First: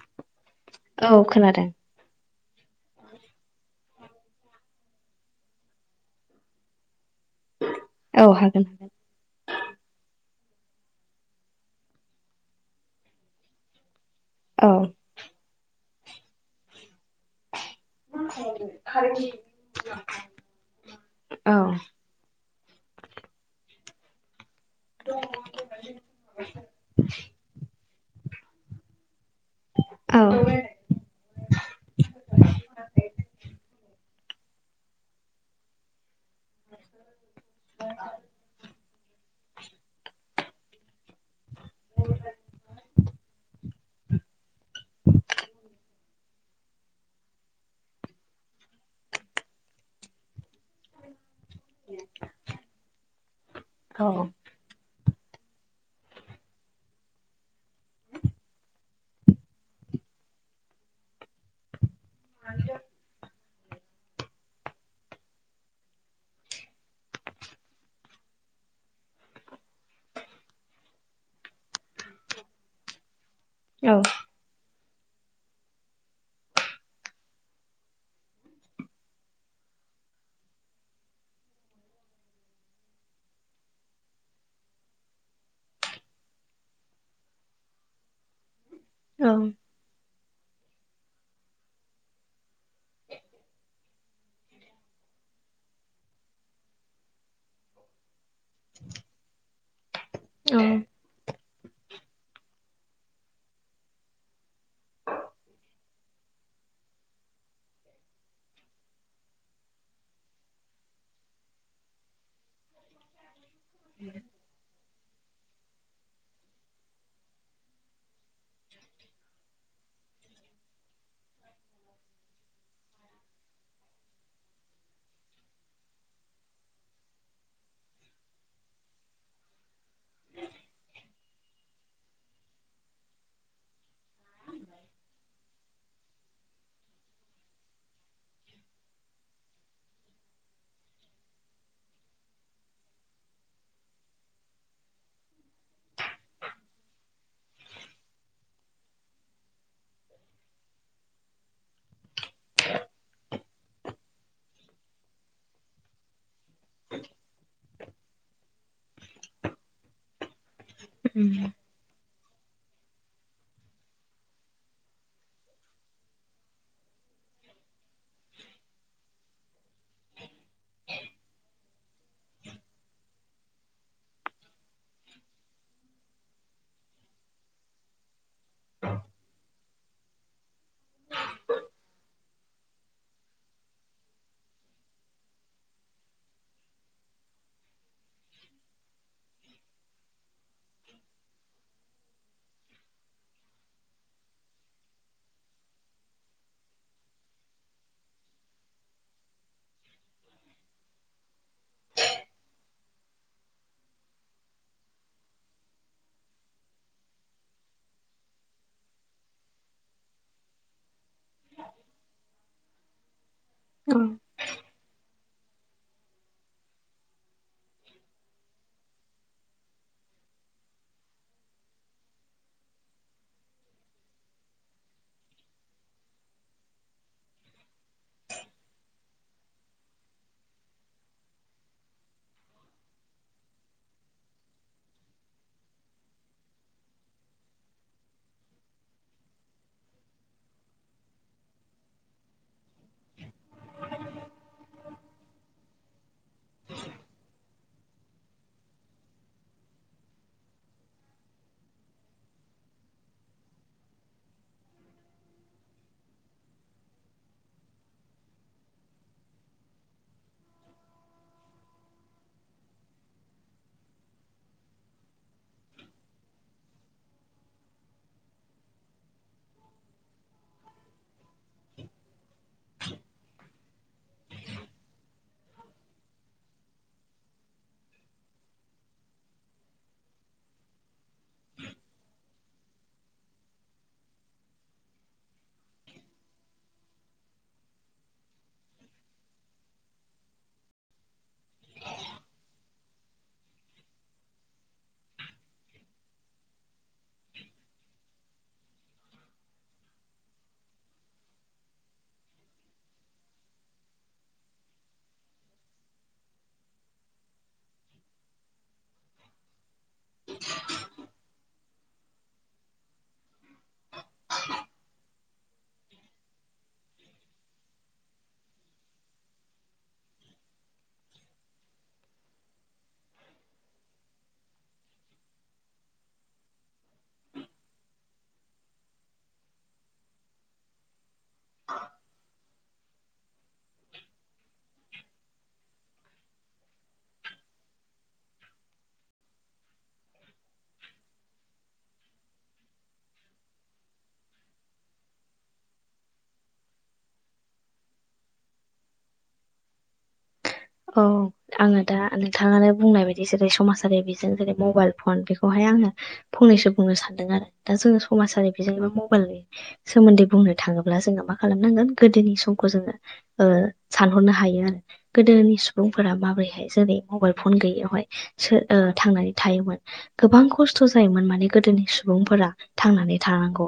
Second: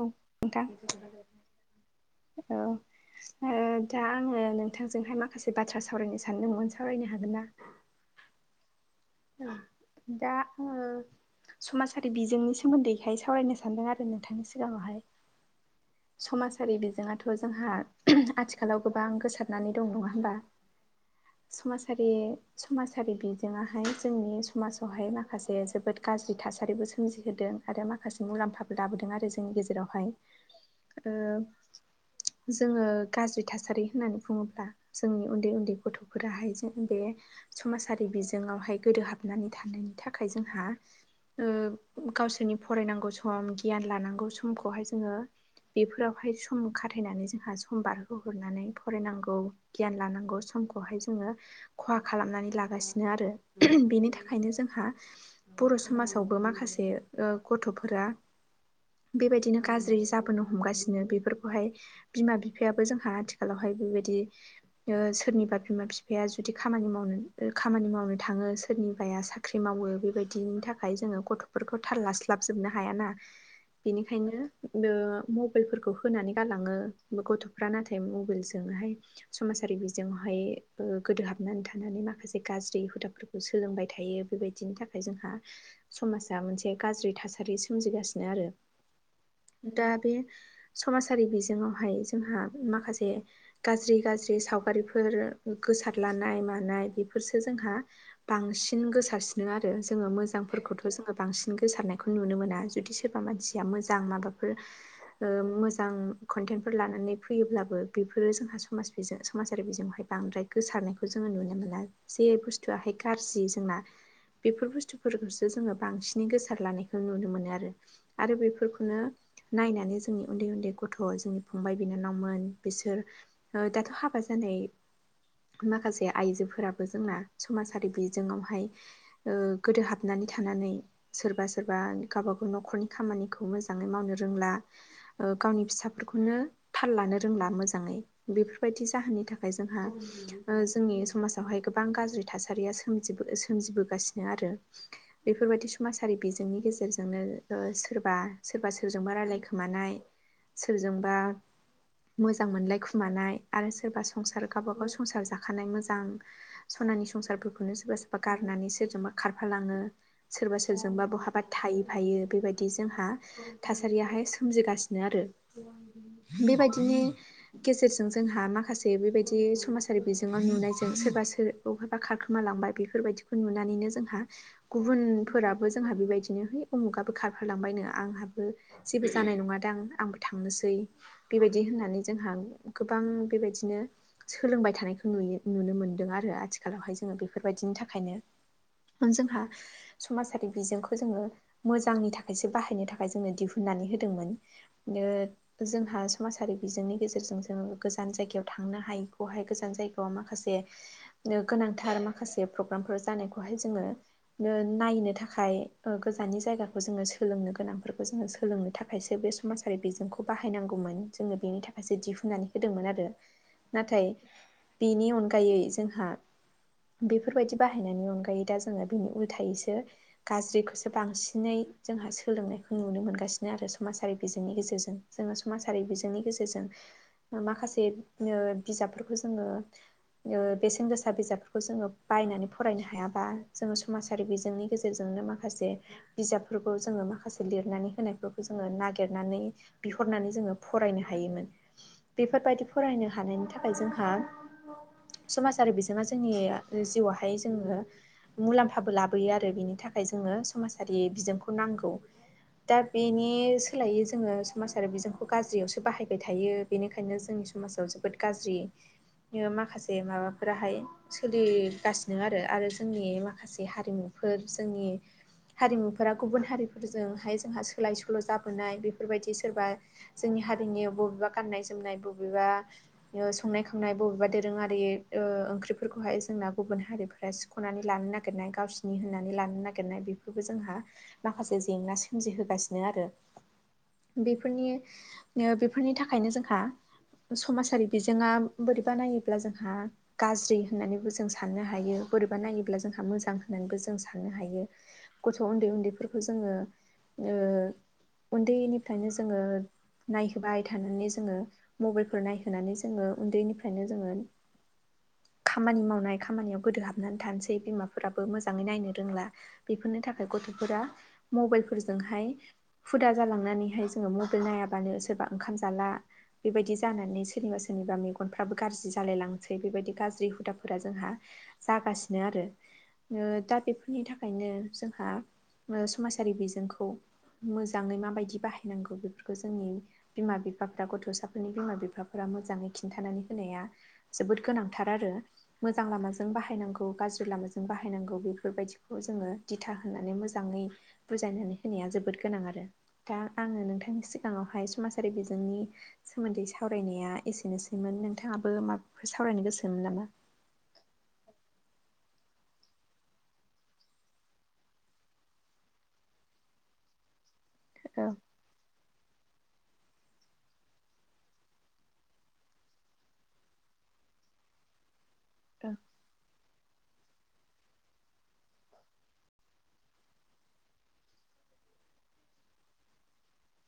औ नोंथां औ खोनादों अ ओ दा आङो नोंथांजोंहाय माखासे बाथ्रा सावरायनो सानदोंमोन सावरायनो हागोन ना? औ हागोन। ओ दा आङो समाजारि बिजोंनि सोमोन्दैखाय सावरायनो सानदों आरो आरो नोंथांनि सिगाङावहाय औ समाजारि बिजोङाथ' जोंहा आथिखालाव गोबां गोसारनानै दं नङा होमबा औ समाजारि समाजारि बिजोङाहाय जोंनि समाजावहाय माखासे जोबोद गाज्रि थासारिबो सोमजिहोदों आरो माख खासे मुलाम्फाबो लाबोदों आरो जोंनि गेजेरावहाय। अ ओ जोङो गाज्रि थासारि होननानै बुङोब्ला जोंनि उन्दै उन्दै गथ' फोराहाय जों बे समाजारि बिजोङावहाय गोदोहाबनानै थानायनि थाखाय जों जोंहा ओ गावसोरनि फरायनांगौ सम गियान लानांगौ समखौहाय जोङो बेफोरावहाय सम खाथायनानै जोंहा सम बारहोहरनानै फरायनांगौ। गियान लानांगौ समखौहाय जोङो खहा खालामनानै लागासिनो आरो बेनि औ थाखायनो जोंहा बर' समाजावबो माखासे ओ गथ'फोरा बेबायदिनो गाज्रि जाबोनो हमगासिनो बेफोरखौहाय बिमा बिफायाबो जोंहा आथिखालावहाय बेबायदि सोरनिबा बिमा बिफाया जुदि खामानि मावनो ओ खामानि मावनो थाङो सोरनिबाया साफ ख्रि मावो बेबायदिनि थाखाय जोङो गथ'फोरखौ थाललास्लाबजोबनो हायाना। बेनिखायनो ओ मबाइलफोरखौ होनानै गालाङो गथ'फ्रा नाथाय मबाइलजोंहाय समाजारि बिजोंहाय ओ गोदोहाबनानै थानानै माखासे गाज्रि हुदाफोर सोलोंबाय थायो बेबायदिनि थाखाय जोंहा समाजा मोनसे गाज्रि थासारि सोमजिगासिनो आरो औ दा बे समाजारि बिजोङावहाय जोंहा माखासे गाज्रि गाज्रि सावगारिफोर गोसारलानाय मानाय बेफोरसो जोंहा बांसिन गोसारसिनो आरो जोङो मोजांफोरखौथ' जोङो बांसिन गोसारनायखौ नुनो मोना जुदि सोरबा मानसिया मोजां माबाफोर ओ मोजां कन्टेन्टफोर लानानै फैयोब्लाबो बेफोरो जोंहा समाज बिजों समाजारि बिजोङावहाय बांद्राय गोसारनायखौ जोङो नुनो मोना, जे बुस्थुआहाय गाज्रि जोंना [inaudible] बेफोर बुस्थुफोरखौसो जोङो बांसिनै गोसार लानायखौ नुनो मोनो आरो। आरो बेफोरखौनो नायनानै जों जों उन्दै उन्दै गथ' जोंनि फंबाय बिनानावमोन बिसोर ओ दाथ' हाबा जानाय माखासे आइजोफोराबो जोंना समाजारि बिजोङावहाय ओ गोदो हाबनानै थानानै सोरबा सोरबा गावबा गाव न'खरनि खामानिखौ मोजाङै मावनो रोंला। ओ गावनि फिसाफोरखौनो थाल लानो रोंला मोजाङै। बेफोरबायदि जाहोननि थाखाय जोंहा ओ जोंनि समाजावहाय गोबां गाज्रि थासारिया सो सोमजिबोगो-सोमजिबोगासिनो आरो। बेफोरबायदि समाजारि बिजोंनि गेजेरजोंनो ओ सोरबा सोरबा सोरजोंबा रायलायखो खोमानाय, सोरजोंबा मोजां मोनलाय खुमानाय आरो सोरबा संसार गावबा गाव संसार जाखानाय मोजां सनानि संसारफोरखौनो सोरबा सोरबा गारनानै सोरजोंबा खारफालाङो। सोरबा सोरजोंबा बहाबा थाहैफायो बेबायदि जोंहा थासारियाहाय सोमजिगासिनो आरो। बेबायदिनो गेजेरजों जोंहा माखासे बेबायदि समाजारि बिजोङाव नुनायजों सोरबा सोर बहाबा खारखोमालांबाय बेफोरबायदिखौ नुनानैनो जोंहा गुबुनफोराबो जोंहा बेबायदिनो है उमुगाबो खारफालांबायनो आंहाबो जेबो जानाय नङादां आंबो थांनोसै, बेबायदि होननानै जोंहा गोबां बेबायदिनो सोलोंबाय थानायखौ नुयो नुनो मोनदों आरो आथिखालावहाय जोङो बेफोरबायदिनि थाखायनो। ओं जोंहा समाजारि बिजोंखौ जोङो मोजांनि थाखायसो बाहायनो थाखाय जोंनो दिहुननानै होदोंमोन। [unintelligible] जोंहा समाजारि बिजोंनि गेजेरजों जोङो गोजान जायगायाव थांनो हायैखौहाय गोजान जायगायाव माखासे ओ गोनांथार माखासे प्रग्रामफोर जानायखौहाय जोङो ओ नायनो थाखाय ओ गोजाननि जायगाखौ जोङो सोलोंनो गोनांफोरखौ जोङो सोलोंनो थाख थाखायसो बे समाजारि बिजोंखौ बाहायनांगौमोन जोङो बेनि थाखायसो दिहुननानै होदोंमोन आरो। औ नाथाय बिनि अनगायै जोंहा बेफोरबायदि बाहायनायनि अनगायै दा जोङो बिनि उल्थायैसो गाज्रिखौसो बांसिनै जोंहा सोलोंनायखौ नुनो मोनगासिनो आरो। मासाय बिजोंनि गेजेरजों जोंङो समाजारि बिजोंनि गेजेरजों मा-माखासे ओ बिजाबफोरखौ जोंङो ओ बेसेन गोसा बिजाबफोरखौ जोंङो बायनानै फरायनो हायाबा जोंङो समाजारि बिजोंनि गेजेरजोंनो मा खासे बिजाबफोरखौ जोंङो माखासे लिरनानै होनायफोर जोंङो नागेरनानै बिहरनानै जोंङो फरायनो हायोमोन बेफोरबायदि फरायनो हानायनि थाखाय जोंहा समाजारि बिजोंङा जोंनि जिउआवहाय जोंङो मुलाम्फाबो लाबोयो आरो बिनि थाखाय जोंङो समाजारि बिजोंखौ नांगौ। दाद बेनि सोलायै जोङो समाजारि बिजोंखौ गाज्रियावसो बाहायबाय थायो बेनिखायनो जोंनि समाजाव जोब बोद गाज्रि ओ माखासे माबाफोराहाय सोलिगासिनो आरो, आरो जोंनि माखासे बे हारिमुफोर जोंनि हारिमुफोरा गुबुन हारिफोरजोंहाय जोंहा सो सोलाय सोल' जाबोनाय बेफोरबायदि सोरबा जोंनि हारिनि बबेबा गाननाय जोमनाय बबेबा संनाय खावनाय बबेबा दोरोङारि ओ ओंख्रिफोरखौहाय जोंना गुबुन हारिफोरासो सुख'नानै लानो नागिरनाय गावसिनि होननानै लानो नागिरनाय बेखौबो जोंहा माखासे जेंना सोमजिहोगासिनो आरो बेफोरनि ओ बेफोरनि थाखायनो जोंहा समाजारि बिजोंङा बोरैबा नायोब्ला जोंहा गाज्रि होननानैबो जों साननो हायो बोरैबा नायोब्ला जोंहा मोजां होननानैबो जों साननो हायो गथ' उन्दै-उन्दैफोरखौ जोंङो ओ उन्दैनिफ्रायनो जोंङो नायहोबाय थानानै जोंङो मबाइलफोर नायहोनानै जोंङो उन्दैनिफ्रायनो जोंङो खामानि मावनाय खामानियाव गोदोहाबनानै थानोसै बिमाफोराबो मोजांङै नायनो रोंला बेफोरनि थाखाय गथ'फोरा मबाइलफोरजोंहाय हुदा जालांनानैहाय जोंङो मबाइल नायाबानो सोरबा ओंखाम जाला बेबायदि जानानै सोरनिबा सोरनिबा मेगनफ्राबो गाज्रि जालायलांसै बेबायदि गाज्रि हुदाफोरा जोंहा जागासिनो आरो। ओ दा बेफोरनि थाखायनो जोंहा ओ समाजारि बिजोंखौ मोजांङै माबायदि बाहायनांगौ बेफोरखौ जोंनि बिमा-बिफाफ्रा गथ'सा फोरनि बिमा-बिफाफोरा मोजांङै खिन्थानानै होनाया जोबोद गोनांथार आरो। मोजां लामाजों बाहायनांगौ गाज्रि लामाजों बाहायनांगौ बेफोरबायदिखौ जोंङो दिथा होनानै मोजांङै बुजायनानै होनाया जोबोद गोनां आरो दा आंङो नोंथांनि सिगांङावहाय समाजारि बिजोंनि सोमोन्दै सावरायनाया एसेनोसैमोन नोंथांङाबो माबाफोर सावरायनो गोसोमोन नामा? औ आंङो दा नोंथांङानो बुंनाय बायदि जेरै समाजारि बिजों जेरै मबाइल फन बेखौहाय आंङो फंनैसो बुंनो सानदों आरो दा जोंङो औ समाजारि बिजोंबो मबाइल सोमोन्दै बुंनो थांङोब्ला जोंङो मा खालामनांगोन गोदोनि समखौ जोंङो ओ सानहरनो हायो आरो गोदोनि औ सुबुंफोरा माबोरैहाय जेरै मबाइल फन गैयियावहाय सो ओ थांनानै थायोमोन। गोबां खस्थ' जायोमोन माने गोदोनि सुबुंफोरा थांनानै थानांग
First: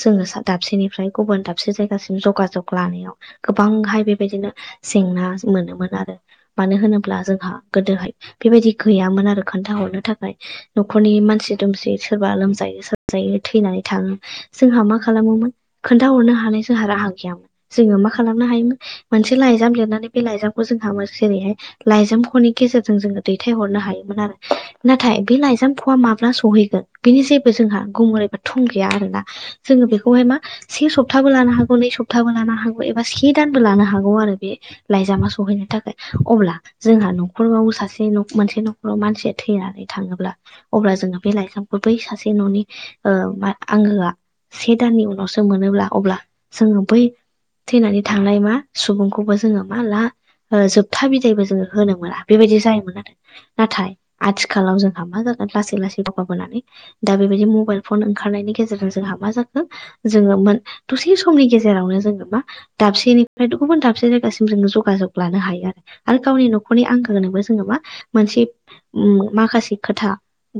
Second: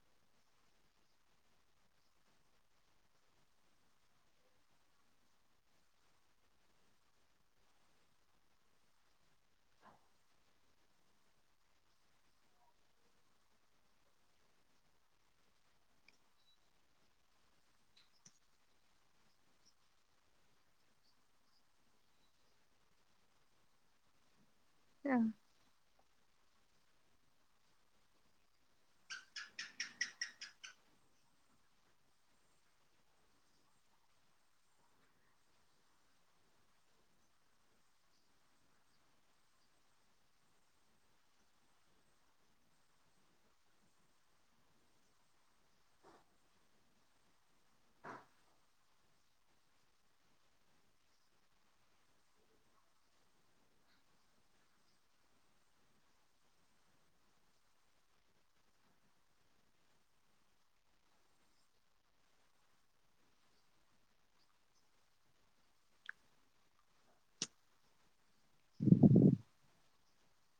जोंङो दाबसेनिफ्राय गुबुन दाबसे जायगासिम जगाजग लानायाव गोबांहाय बेबायदिनो जेंना मोनोमोन आरो। मानो होनोब्ला जोंहा गोदोहाय बेबायदि गैयामोन आरो खोन्थाहरनो थाखाय न'खरनि मानसि-दुमसि सोरबा लोमजायो साजायो थैनानै थांङो जोंहा मा खालामोमोन खोन्थाहरनो हानाय जोंहा राहा गैयामोन जोंङो मा खालामनो हायोमोन मोनसे लाइजाम लिरनानै बे लाइजामखौ जोंहा मोज जेरैहाय लाइजाम खनि गेजेरजों जोंङो दैथाय हरनो हायोमोन आरो। नाथाय बे लाइजामख'आ माब्ला सहैगोन बिनि जेबो जोंहा गुमुर एबा थं गैया आरोना। जोंङो बेखौहाय मा से सप्ताबो लानो हागौ नै सप्ताबो लानो हागौ एबा से दानबो लानो हागौ आरो बे लाइजामा सहैनो थाखाय। अब्ला जोंहा न'खराव सासे मोनसे न'खराव मानसिया थैनानै थाङोब्ला अब्ला जोङो बे लाइजामखौ बै सासे न'नि ओ मा आंगोआ से दाननि उनावसो मोनोब्ला अब्ला जोङो बै थैनानै थांनाय मा सुबुंखौबो जोङो मा ला जोब था बिदायबो जोङो होनो मोना बेबायदि जायोमोन आरो नाथाय आथिखालाव जोंहा मा जागोन लासै लासै दावगाबोनानै दा बेबायदि मबाइल फन ओंखारनायनि गेजेरजों जोंहा मा जाखो जोंङो मोन दसे समनि गेजेरावनो जोंङो मा दाबसेनिफ्रायथ' गुबुन दाबसे जायगासिम जोंङो जगाजग लानो हायो आरो। आरो गावनि न'खरनि आंगोनोबो जोंङोबा मोनसे माखासे खोथा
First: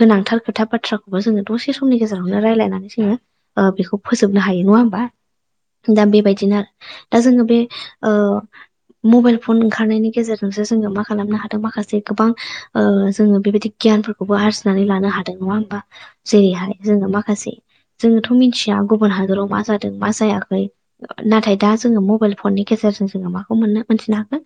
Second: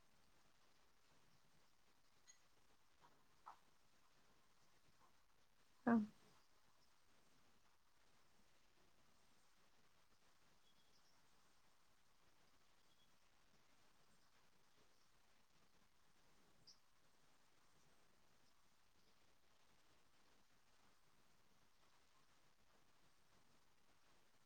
गोनांथार खोथा बाथ्राखौबो जोंङो दसे समनि गेजेरावनो रायलायनानै जोंङो ओ बेखौ फोजोबनो हायो नंङा होमबा? ओं दा बेबायदिनो आरो दा जोंङो बे ओ मबाइल फन ओंखारनायनि गेजेरजोंसो मा खालामनो हादों मासे गोबां ओ जोंङो बेबायदि गियान खौबो आरजिनानै लानो हादों नङा होमबा जेरैहाय जोङो माखासे जोङोथ' मिथिया गुबुन हादराव मा जादों मा जायाखै नाथाय दा जोङो मबेइल फननि गेजेरजों जोङो माखौ मोननो मोनथिनो हाखो?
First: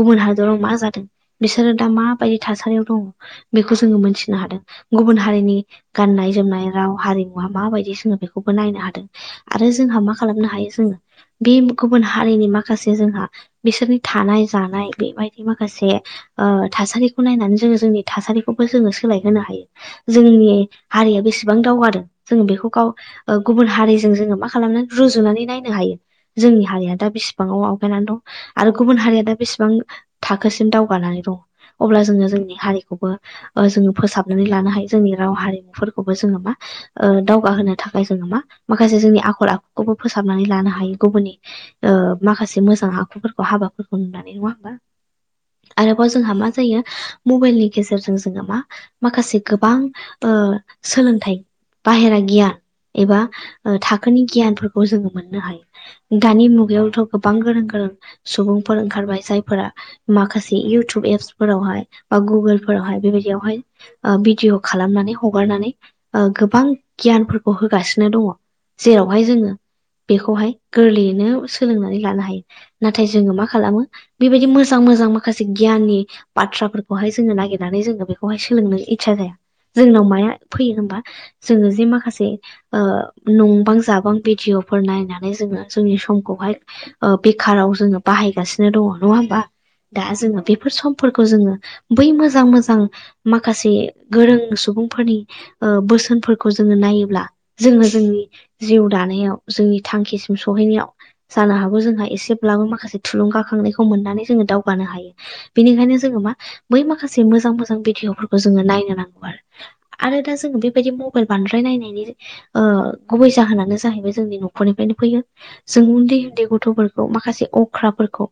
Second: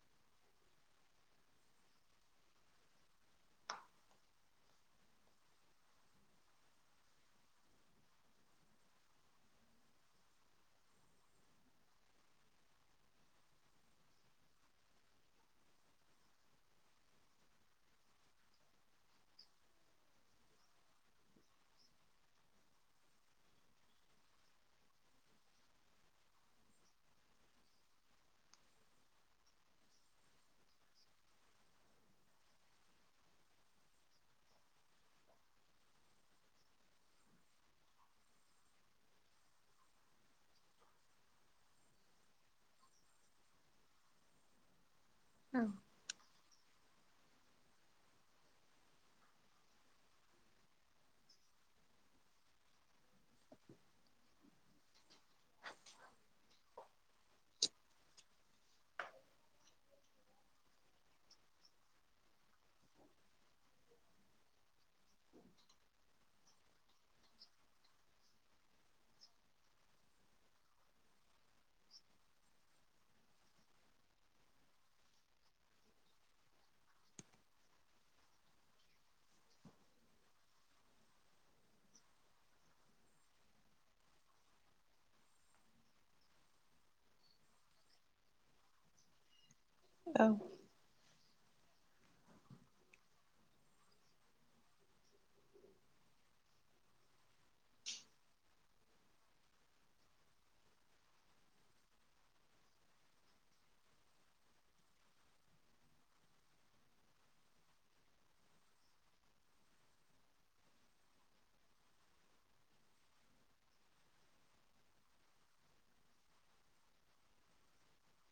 गुबुन हादराव मा जादों बिसोरो दा माबायदि थासारियाव दङ बेखौ जोङो मोनथिनो हादों गुबुन हारिनि गाननाय जोमनाय राव हारिमुवा माबायदि जोङो बेखौबो नायनो हादों। आरो जोंहा मा खालामनो हायो जोङो बे गुबुन हारिनि माखासे जोंहा बिसोरनि थानाय जानाय बेबायदि माखासे ओ थासारिखौ नायनानै जोङो जोंनि थासारिखौबो जोङो सोलायहोनो हायो। जोंनि हारिया बेसेबां दावगादों जों बेखौ गाव ओ गुबुन हारिजों जोङो मा खालामनानै रुजुनानै नायनो हायो। जोंनि हारिया दा बिसिबांआव आवगायनानै दं आरो गुबुन हारिया दा बिसिबां थाखोसिम दावगानानै दं अब्ला जोङो जोंनि हारिखौबो ओ जोङो फोसाबनानै लानो हायो जोंनि राव हारिमुफोरखौबो जोङो मा ओ दावगाहोनो थाखाय जोङो मा माखासे जोंनि आखल आखुखौबो फोसाबनानै लानो हायो गुबुननि ओ माखासे मोजां आखुफोरखौ हाबाफोरखौ नुनानै नङा होमबा? औ आरोबाव जोंहा मा जायो? मबेइलनि गेजेरजों जोंहा मा माखासे गोबां ओ सोलोंथाइ बाहेरा गियान एबा ओ थाखोनि गियानफोरखौ जोङो मोननो हायो। दानि मुगायावथ' गोबां गोरों गोरों सुबुंफोर ओंखारबाय। जायफोरा माखासे इउटुब एप्सफोरावहाय बा गुगोलफोरावहाय बेबायदियावहाय ओ भिडिअ' खालामनानै हगारनानै ओ गोबां गियानफोरखौ होगासिनो दङ जेरावहाय जोङो बेखौहाय गोरलैयैनो [unintelligible] सोलोंनानै लानो हायो नाथाय जोङो मा खालामो बेबायदि मोजां मोजां माखासे गियाननि बाथ्राफोरखौहाय जोङो नागिरनानै जोङो बेखौहाय सोलोंनो इस्सा जाया। जोंनाव माया फैयो होनबा जोङो जे माखासे ओ नंबां जाबां भिडिअ'फोर नायनानै जोङो जोंनि समखौहाय ओ बेखाराव जोङो बाहायगासिनो दङ नङा होमबा दा औ जोङो बेफोर सम फोरखौ जोङो बै मोजां मोजां माखासे गोरों सुबुंफोरनि ओ बोसोनफोरखौ जोङो नायोब्ला जोङो जोंनि जिउ दानायाव जोंनि थांखिसिम सहैनायाव जानो हागौ जोंहा एसेब्लाबो माखासे थुलुंगाखांनायखौ मोननानै जोङो दावगानो हायो। बेनिखायनो जोङो मा बै माखासे मोजां मोजां भिडिअफोरखौ जोङो नायनो नांगौ आरो। आरो दा जोङो बेबायदि मबाइल बांद्राय नायनायनि ओ गुबै जाहोनानो जाहैबाय जोंनि न'खरनिफ्रायनो फैयो। जों उन्दै उन्दै गथ'फोरखौ माखासे अख्राफोरखौ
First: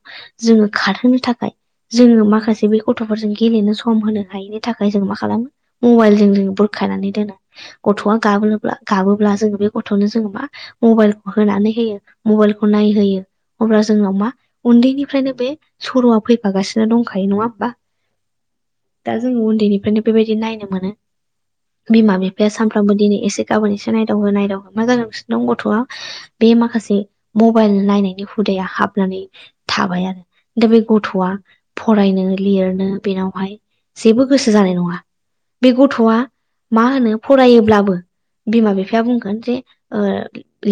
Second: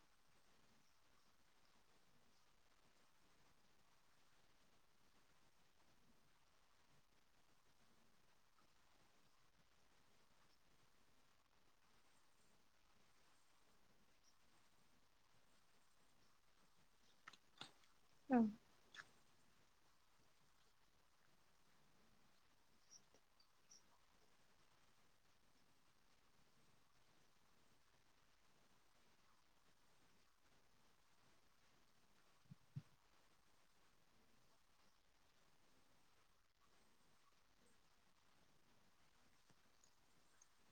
जोङो खारहोनो थाखाय जोङो माखासे बे गथ'फोरजों गेलेनो सम होनो हायिनि थाखाय जों मा खालामो मबाइलजों जों बुरखायनानै दोनो गथ'आ गाबब्ला गाबोब्ला जोङो बे गथ'नो जोङो मा मबाइलखौ होनानै होयो मबाइलखौ नायहोयो अब्ला जोंनाव मा उन्दैनि फ्रायनो बे सर'आ फैफागासिनो दंखायो नङा होमबा औ दा जोङो उन्दैनिफ्रायनो बेबायदि नायनो मोनो। बिमा बिफाया सानफ्रामबो दिनै एसे गाबोन एसे नायदावोहो नायदावोहो मा जालांगासिनो दं गथ'आ बे माखासे मबेइल नायनायनि हुदाया हाबनानै थाबाय आरो दा बे गथ'आ फरायनो लिरनो बेनावहाय जेबो गोसो जानाय नङा बे गथ'आ मा होनो फरायोब्लाबो बिमा बिफाया बुंगोन जे ओ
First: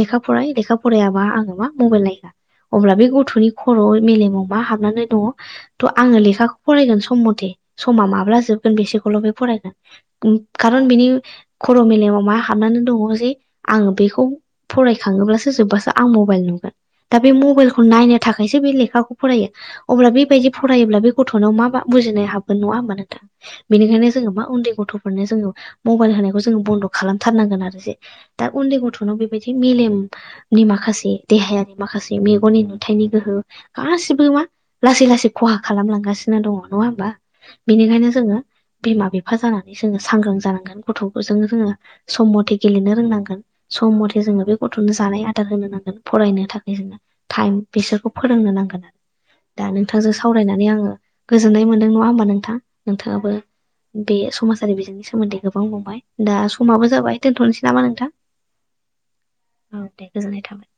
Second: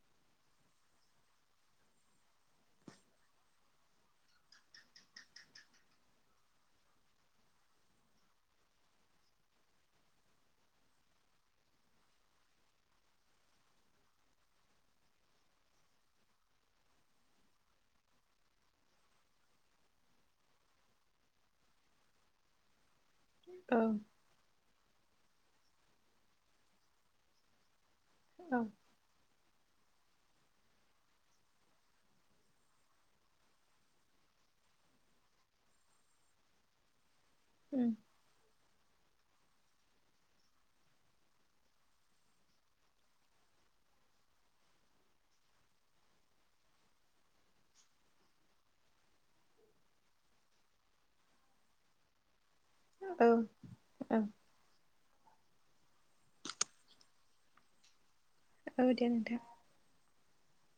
लेखा फराय लेखा फरायाबा आङो मा मबाइल नायहोआ अब्ला बे गथ'नि खर' मेलेमाव मा हाबनानै दङ थ' आङो लेखाखौ फरायगोन सम मथे समा माब्ला जोबगोन बेसेखौल' बे फरायगोन खारन बिनि खर' मेलेमाव मा हाबनानै दङ' जे आङो बेखौ फरायखाङोब्लासो जोब्बासो आं मबाइल नुगोन दा बे मबाइलखौ नाय थाखायसो बे लेखाखौ फरायो। अब्ला बेबायदि फरायोब्ला बे गथ'नाव मा मा बुजिनाय हाबगोन नङा होमबा नोंथां? औ बेनिखायनो जोङो मा उन्दै गथ'फोरनो जोङो मबाइल होनायखौ जोङो बन्द' खालामथारनांगोन आरो जे दा औ उन्दै गथ'नो बेबायदि मेलेमनि माखासे देहायारि माखासे मेगननि नो हाथायनि गोहो गासिबो मा लासै लासै खहा खालामलांगासिनो दङ नङा होमबा उम, बेनिखायनो जोङो बिमा बिफा जानानै जोङो सांग्रां जानांगोन गथ'फोरजोंनो जोङो सम मथे गेलेनो रोंनांगोन। सम मथे जोङो बे गथ'नो जानाय आदार होनो नांगोन फरायनो थाखाय जोङो टाइम बिसोरखौ फोरोंनो नांगोन। दा नोंथांजों सावरायनानै आङो गोजोननाय मोनदों नङा होमबा नोंथां? औ नोंथाङाबो बे औ समाजारि बिजोंनि सोमोन्दै गोबां बुंंबाय दा समाबो जाबाय दोनथ'नोसै नामा नोंथां? औ दे नोंथां औ दे गोजोननाय थाबाय